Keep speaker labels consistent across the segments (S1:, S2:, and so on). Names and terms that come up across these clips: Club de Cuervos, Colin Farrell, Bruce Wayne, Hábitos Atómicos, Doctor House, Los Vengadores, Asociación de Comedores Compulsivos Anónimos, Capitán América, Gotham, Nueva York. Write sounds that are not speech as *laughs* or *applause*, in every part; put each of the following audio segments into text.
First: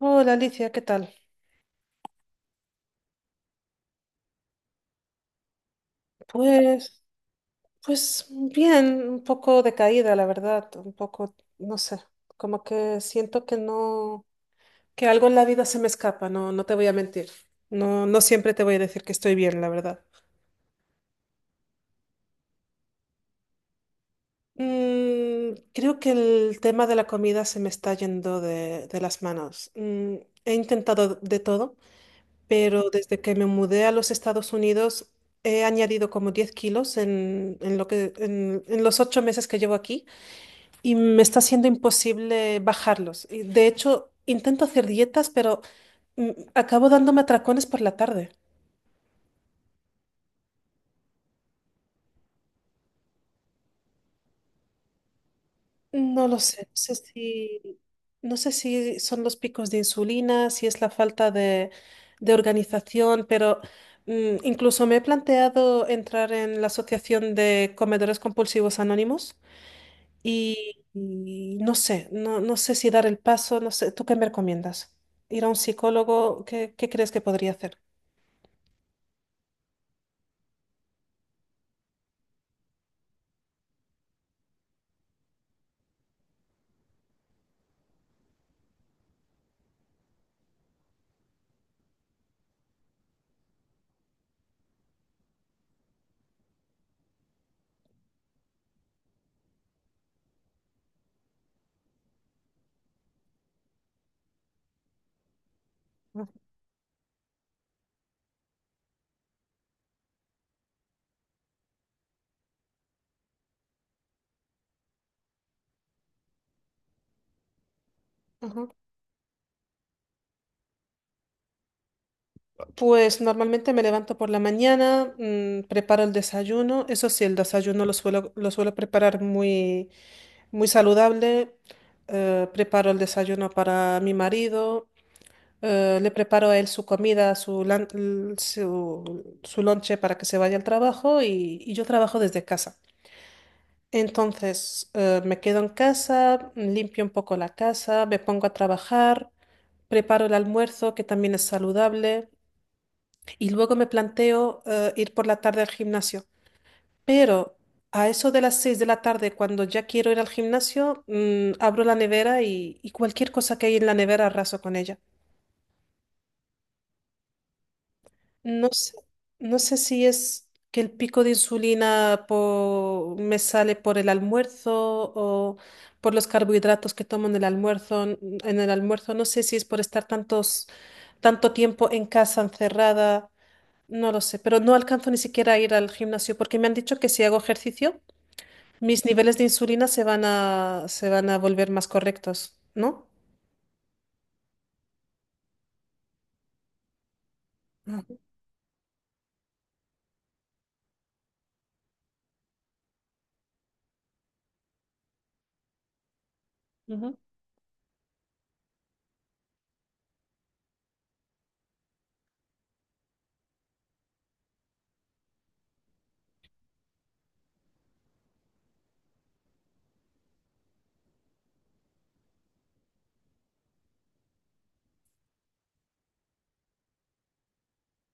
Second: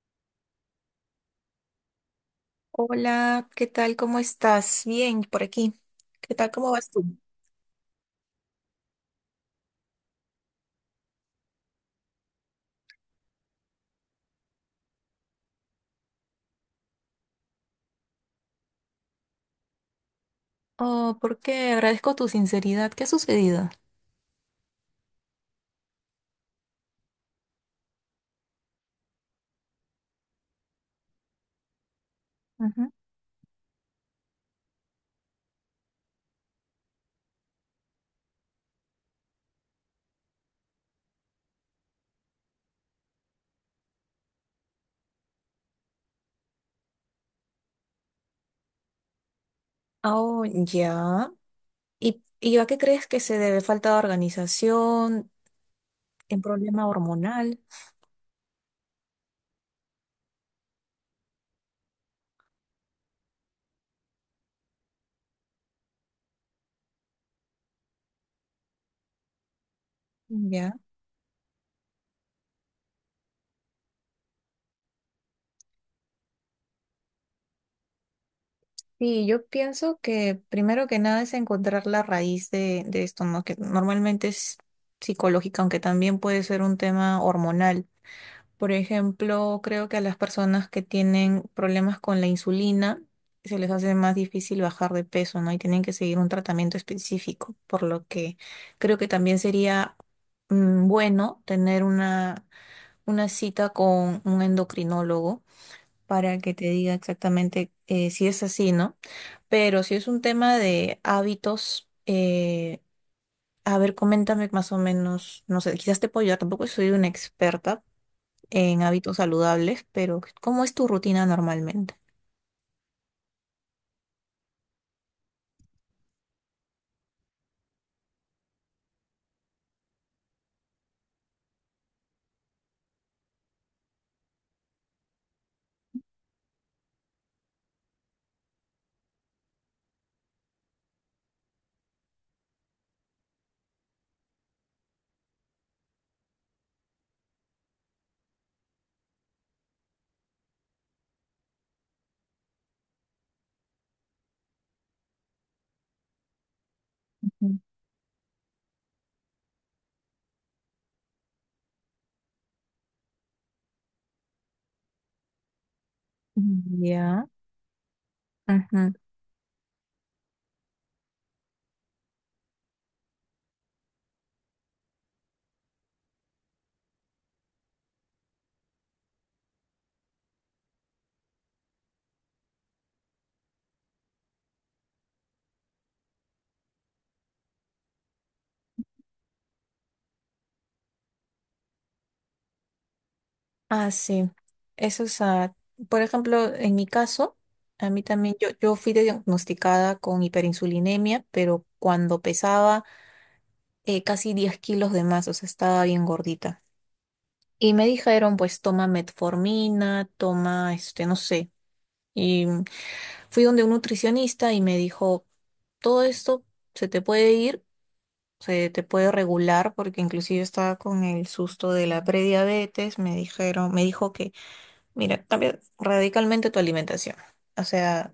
S1: Hola Alicia, ¿qué tal?
S2: Hola, ¿qué tal? ¿Cómo estás? Bien, por aquí. ¿Qué tal? ¿Cómo vas
S1: Pues,
S2: tú?
S1: pues bien, un poco decaída, la verdad, un poco, no sé, como que siento que no, que algo en la vida se me escapa, no, no te voy a mentir. No, no siempre te voy a decir que estoy bien, la verdad.
S2: Oh, ¿por qué? Agradezco tu sinceridad. ¿Qué ha sucedido?
S1: Creo que el tema de la comida se me está yendo de las manos. He intentado de todo, pero
S2: Ujú.
S1: desde que me mudé a los Estados Unidos he añadido como 10 kilos en los 8 meses que llevo aquí. Y me está siendo imposible bajarlos. Y de hecho, intento hacer dietas, pero acabo dándome atracones por la tarde.
S2: Oh, ya. ¿Y a qué crees que se debe? ¿Falta de organización?
S1: No lo
S2: ¿Un
S1: sé,
S2: problema hormonal?
S1: no sé si son los picos de insulina, si es la falta de organización, pero incluso me he planteado entrar en la Asociación de Comedores Compulsivos Anónimos
S2: Ya.
S1: y, y no sé si dar el paso, no sé, ¿tú qué me recomiendas? ¿Ir a un psicólogo? ¿Qué crees que podría hacer?
S2: Sí, yo pienso que primero que nada es encontrar la raíz de esto, ¿no? Que normalmente es psicológica, aunque también puede ser un tema hormonal. Por ejemplo, creo que a las personas que tienen problemas con la insulina se les hace más difícil bajar de peso, ¿no? Y tienen que seguir un tratamiento específico, por lo que creo que también sería bueno tener una cita con un endocrinólogo para que te diga exactamente si es así, ¿no? Pero si es un tema de hábitos, a ver, coméntame más o menos, no sé, quizás te puedo ayudar, tampoco soy una experta
S1: Ajá.
S2: en hábitos saludables, pero ¿cómo es tu rutina normalmente?
S1: Pues normalmente me levanto por la mañana, preparo el desayuno. Eso sí, el desayuno lo suelo preparar muy, muy saludable. Preparo el desayuno para mi marido. Le preparo a él su comida, su, lan- l- su lonche para que se vaya al trabajo y yo trabajo desde casa. Entonces, me quedo en casa, limpio un poco la casa, me pongo a trabajar, preparo el almuerzo, que también es saludable. Y luego me planteo ir por la tarde al gimnasio. Pero
S2: Ujú.
S1: a eso de las 6 de la tarde, cuando ya quiero ir al gimnasio, abro la nevera y cualquier cosa que hay en la nevera arraso con ella.
S2: Ya.
S1: No
S2: Ujú.
S1: sé, no sé si es que el pico de insulina po- me sale por el almuerzo o por los carbohidratos que tomo en el almuerzo. En el almuerzo no sé si es por estar tantos, tanto tiempo en casa encerrada. No lo sé, pero no alcanzo ni siquiera a ir al gimnasio porque me han dicho que si hago ejercicio, mis niveles de insulina se van a volver más correctos, ¿no?
S2: Ah, sí. Eso es, ah, por ejemplo, en mi caso, a mí
S1: Ujú.
S2: también, yo fui diagnosticada con hiperinsulinemia, pero cuando pesaba casi 10 kilos de más, o sea, estaba bien gordita.
S1: Ujú.
S2: Y me dijeron, pues, toma metformina, toma, este, no sé. Y fui donde un nutricionista y me dijo, todo esto se te puede ir se te puede regular porque inclusive estaba con el susto de la prediabetes, me dijeron, me dijo que, mira, cambia radicalmente tu alimentación. O sea,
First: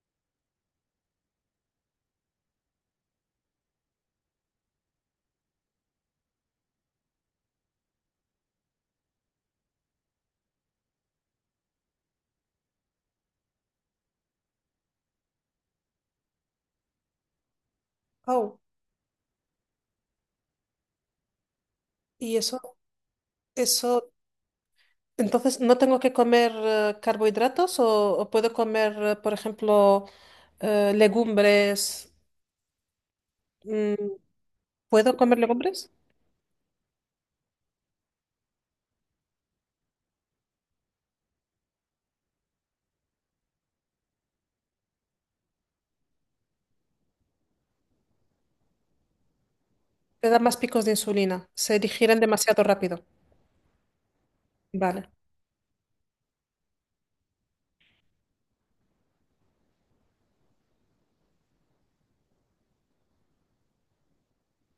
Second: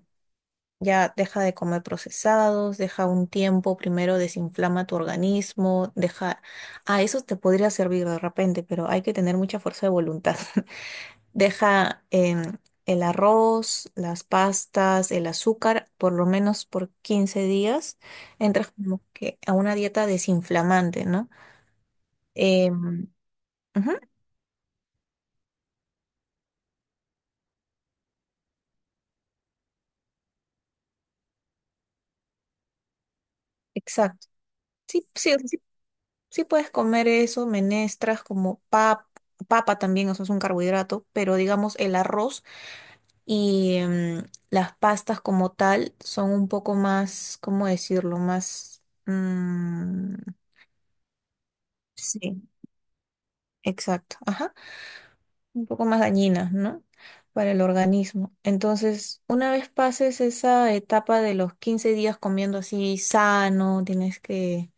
S2: ya deja de comer procesados, deja un tiempo, primero desinflama tu organismo, deja, ah, eso te podría servir de repente, pero hay que tener mucha fuerza de voluntad. *laughs* Deja el arroz, las pastas, el azúcar, por lo menos por 15 días
S1: Au.
S2: entras como que a una dieta desinflamante, ¿no?
S1: Y eso,
S2: Em, ujú,
S1: eso, entonces, ¿no tengo que comer carbohidratos o puedo comer, por ejemplo, legumbres? Mm,
S2: exacto. Sí,
S1: ¿Puedo
S2: sí,
S1: comer
S2: sí,
S1: legumbres?
S2: sí puedes comer eso, menestras como pap- papa también, eso es un carbohidrato, pero digamos el arroz y las pastas como tal son un poco más, ¿cómo decirlo? Más...
S1: Te da más picos de insulina, se digieren
S2: sí,
S1: demasiado rápido.
S2: exacto. Ajá.
S1: Vale.
S2: Un poco más dañinas, ¿no? Para el organismo. Entonces, una vez pases esa etapa de los 15 días comiendo así sano, tienes que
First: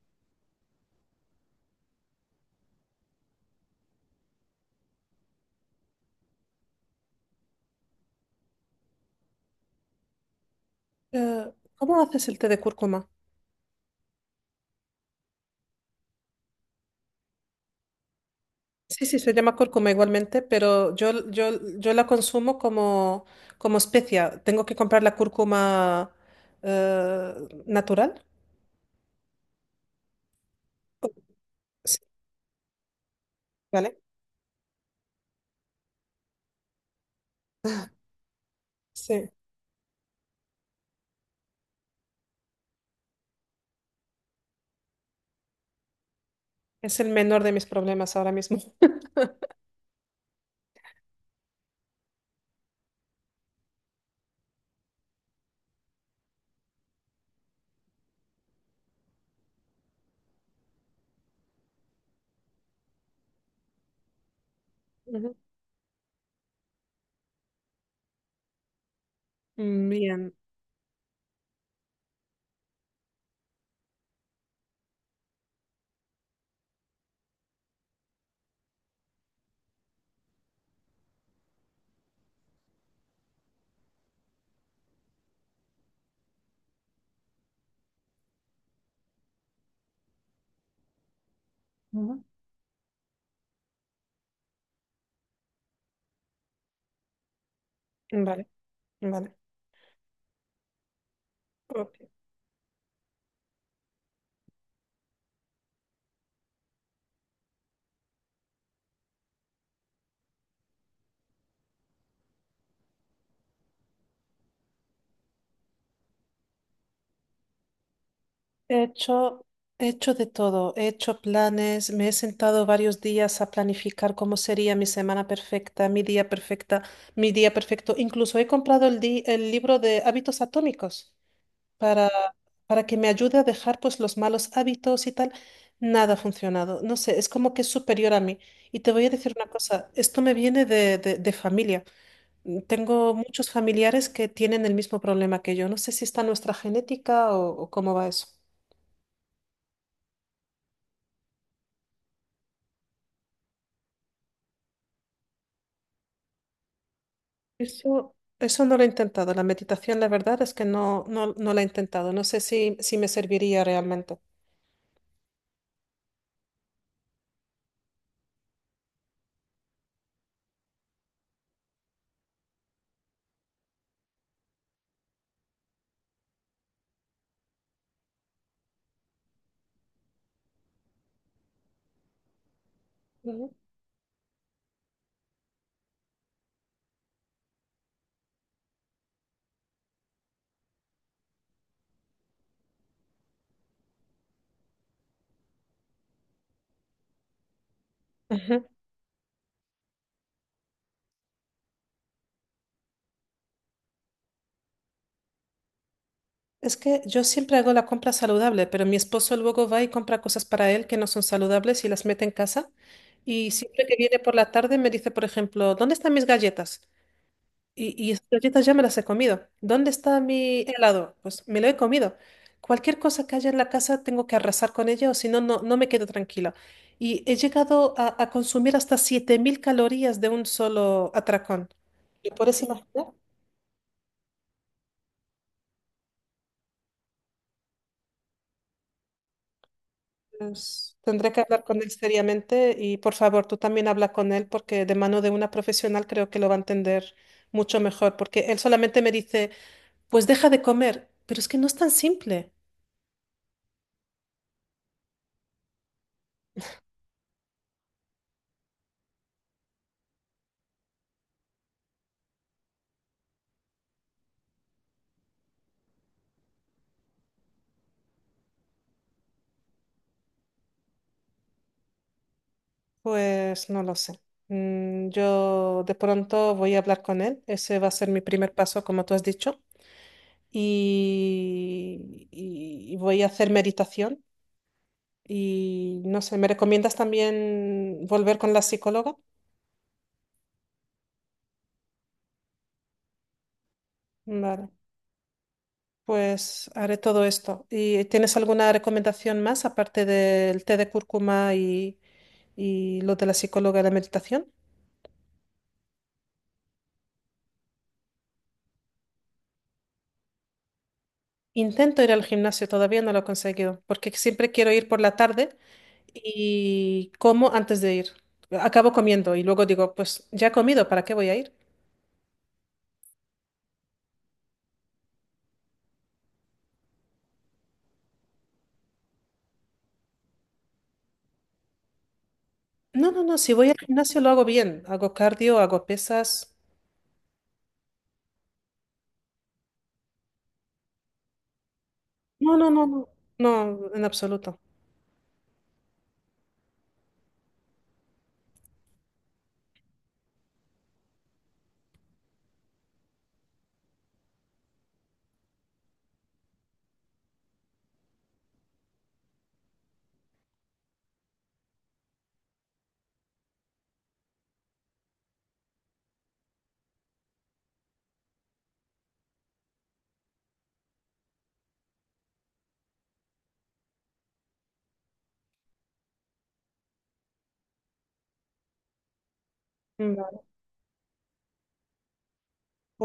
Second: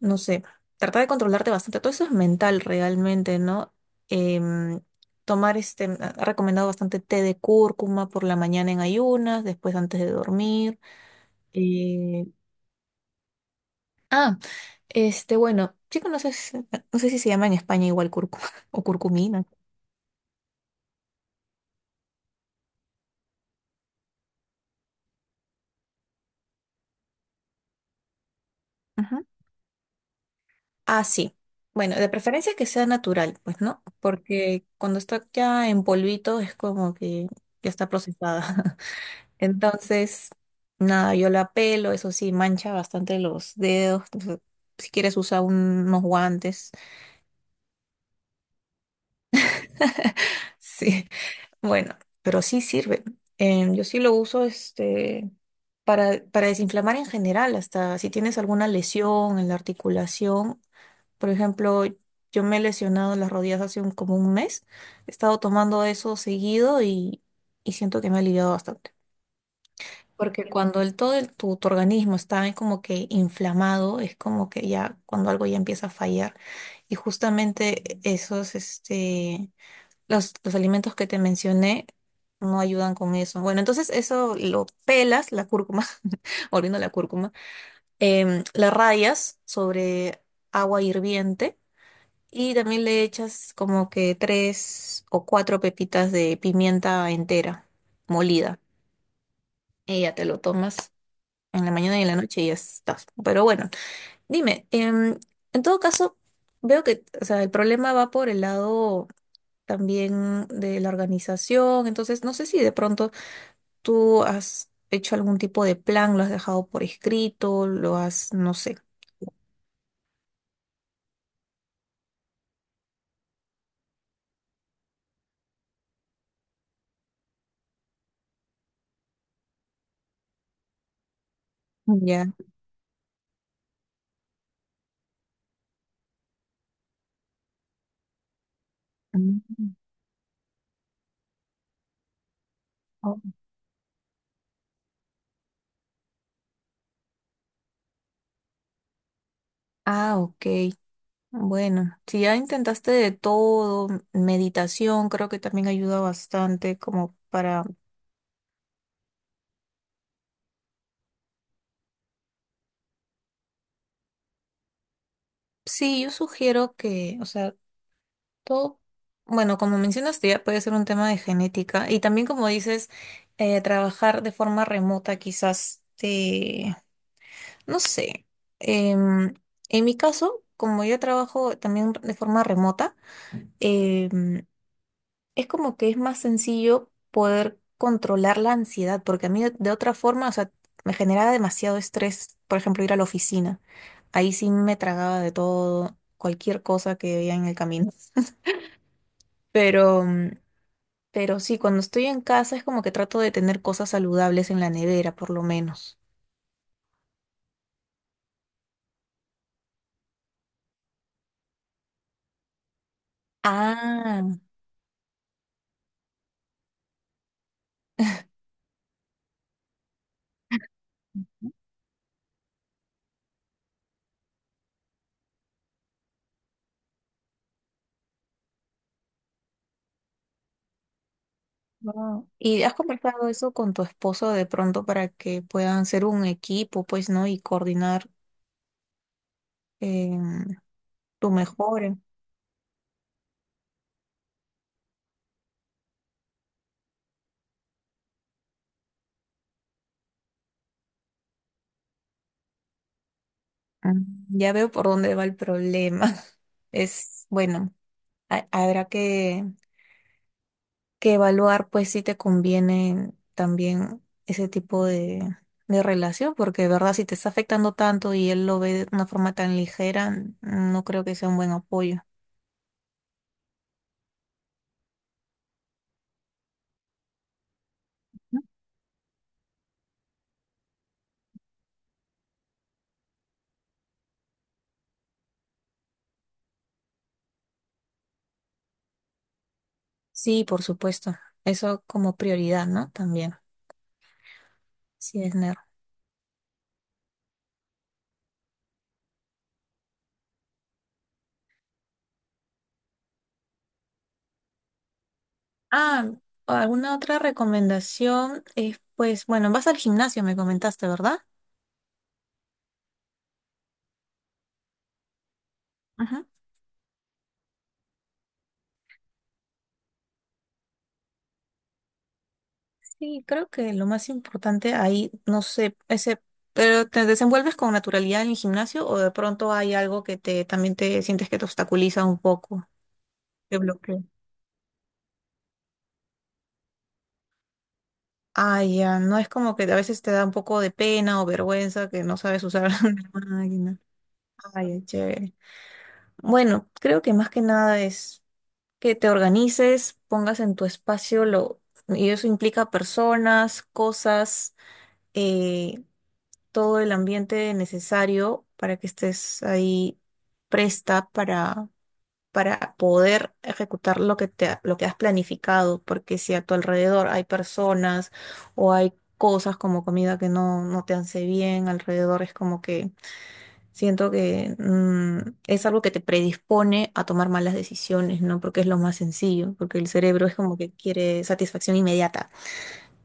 S2: no sé, tratar de controlarte bastante. Todo eso es mental realmente, ¿no? Em, Tomar este, ha recomendado bastante té de cúrcuma por la mañana en ayunas, después antes de dormir.
S1: ¿Cómo
S2: Eh,
S1: haces el té de cúrcuma?
S2: ah, este, bueno, chico, no sé, si- no sé si se llama en España igual cúrcuma *laughs* o
S1: Sí, sí, se
S2: curcumina.
S1: llama cúrcuma igualmente, pero yo la consumo como, como especia. Tengo que comprar la cúrcuma eh, natural.
S2: Ujú. Ah, sí. Bueno,
S1: Sí,
S2: de preferencia que sea natural, pues, ¿no?
S1: ¿vale?
S2: Porque cuando está ya en polvito es como que ya está procesada.
S1: Sí,
S2: Entonces, nada, yo la pelo, eso sí, mancha bastante los dedos. Entonces, si quieres, usa un- unos guantes.
S1: es el menor de mis problemas ahora mismo. *laughs*
S2: *laughs* Sí, bueno, pero sí sirve. Yo sí lo uso este, para desinflamar en general, hasta si tienes alguna lesión en la articulación. Por ejemplo, yo me he lesionado las rodillas hace un- como un mes. He
S1: Ujú.
S2: estado tomando eso seguido y siento que me ha aliviado bastante.
S1: Bien.
S2: Porque cuando el, todo el- tu organismo está como que inflamado, es como que ya cuando algo ya empieza a fallar. Y justamente esos, este, los alimentos que te mencioné no ayudan con eso. Bueno, entonces eso lo pelas, la cúrcuma, *laughs* volviendo a la cúrcuma, la rayas sobre agua hirviente
S1: Ujú.
S2: y también le echas como que tres o cuatro pepitas de pimienta entera,
S1: Vale,
S2: molida.
S1: vale.
S2: Y ya te lo tomas en la
S1: Ok.
S2: mañana y en la noche y ya estás. Pero bueno, dime, en todo caso, veo que, o sea, el problema va por el lado también de la organización, entonces no sé si de pronto tú has hecho algún tipo de plan, lo has dejado por escrito, lo has, no sé,
S1: He hecho, he hecho de todo. He hecho planes, me he sentado varios días a planificar cómo sería mi semana perfecta, mi día perfecto. Incluso he comprado el libro de hábitos atómicos. para,
S2: ya.
S1: para que me ayude a dejar pues los malos hábitos y tal, nada ha funcionado. No sé, es como que es superior a mí. Y te voy a decir una
S2: Mm.
S1: cosa, esto me viene de familia. Tengo
S2: Oh.
S1: muchos familiares que tienen el mismo problema que yo. No sé si está en nuestra genética o cómo va eso.
S2: Ah, ok. Bueno, si ya intentaste de todo, meditación creo que también ayuda bastante como para...
S1: Eso no lo he intentado. La meditación, la verdad es que no, no, no la he intentado. No sé si, si me serviría realmente.
S2: Sí, yo sugiero que, o sea, todo, bueno, como mencionaste, ya puede ser un tema de genética y también como dices, trabajar de forma remota quizás te, no sé, em, en mi caso, como yo trabajo también de forma remota,
S1: Ujú.
S2: em, es como que es más sencillo poder controlar la ansiedad, porque a mí de otra forma, o sea, me generaba demasiado estrés, por ejemplo, ir a la oficina. Ahí sí me tragaba de todo, cualquier cosa que veía en el camino.
S1: Ujú.
S2: *laughs* Pero... pero sí, cuando estoy en casa es como que trato de tener cosas saludables en la nevera, por lo menos.
S1: Es que yo siempre hago la compra saludable, pero mi esposo luego va y compra cosas para él que no son saludables y las mete en casa. Y siempre que viene
S2: Ah,
S1: por la tarde me dice, por ejemplo, ¿dónde están mis galletas? Y esas galletas ya me las he comido. ¿Dónde está mi helado? Pues me lo he comido. Cualquier cosa que haya en la casa tengo que arrasar con ella o si no, no no me quedo tranquila. Y he llegado a consumir hasta 7000 calorías de un solo atracón.
S2: wow.
S1: ¿Lo puedes
S2: ¿Y has
S1: imaginar?
S2: conversado eso con tu esposo de pronto para que puedan ser un equipo, pues, ¿no? Y coordinar em,
S1: Pues,
S2: tu
S1: tendré que hablar con él
S2: mejora.
S1: seriamente y por favor tú también habla con él porque de mano de una profesional creo que lo va a entender mucho mejor porque él solamente me dice, pues deja de comer, pero es que no es tan simple.
S2: Mm, ya veo por dónde va el problema. *laughs* Es, bueno, ha- habrá que evaluar pues si te conviene también ese tipo de relación, porque de verdad si te está afectando tanto y él lo ve de una forma tan ligera, no creo que sea un buen apoyo.
S1: Pues no lo sé. Yo de pronto voy a hablar con él, ese va a ser mi
S2: ¿No?
S1: primer paso como tú has dicho y, y voy a hacer meditación y no sé, ¿me recomiendas también volver con la psicóloga?
S2: Sí, por supuesto. Eso como prioridad, ¿no? También,
S1: Vale.
S2: sí, es nerd.
S1: Pues haré todo esto. ¿Y tienes alguna recomendación más aparte del té de cúrcuma y lo de la psicóloga y la meditación?
S2: Ah, ¿alguna otra recomendación? Es pues, bueno, vas al gimnasio, me comentaste, ¿verdad?
S1: Intento ir al gimnasio, todavía no lo he conseguido, porque siempre quiero ir por la tarde
S2: Ujú.
S1: y como antes de ir. Acabo comiendo y luego digo, pues ya he comido, ¿para qué voy a ir?
S2: Sí, creo que lo más importante ahí, no sé, ese, pero ¿te desenvuelves con naturalidad en el gimnasio o de pronto hay algo que te también te sientes que te obstaculiza un poco,
S1: No, no, no, si
S2: te
S1: voy al
S2: bloquea?
S1: gimnasio lo hago bien, hago cardio, hago pesas.
S2: Ah, ya, no es como que a veces te da un poco de pena o vergüenza que no sabes
S1: No, no,
S2: usar *laughs*
S1: no, no,
S2: la máquina.
S1: no, en absoluto.
S2: Ay, ay, chévere. Bueno, creo que más que nada es que te organices, pongas en tu espacio lo, y eso implica personas, cosas. eh, Todo el ambiente necesario para que estés ahí presta para poder ejecutar lo que te, lo que has planificado, porque si a tu alrededor hay personas o hay cosas como comida que no, no te hace bien, alrededor es como que siento que es algo que te predispone a tomar malas decisiones, ¿no? Porque es lo más sencillo, porque el cerebro es
S1: Mm.
S2: como que quiere satisfacción inmediata.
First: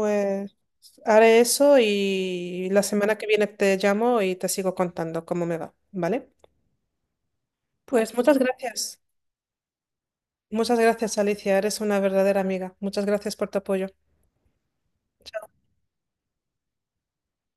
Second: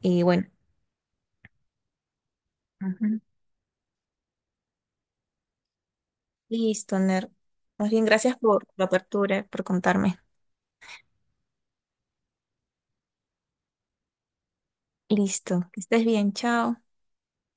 S2: Y bueno.
S1: haré eso y la semana que viene te llamo y te sigo contando cómo me va, ¿vale?
S2: Listo, Ner. Más bien,
S1: Pues muchas
S2: gracias por la
S1: gracias.
S2: apertura, por contarme.
S1: Muchas gracias, Alicia. Eres una verdadera amiga. Muchas gracias por tu apoyo.
S2: Listo, que estés bien, chao.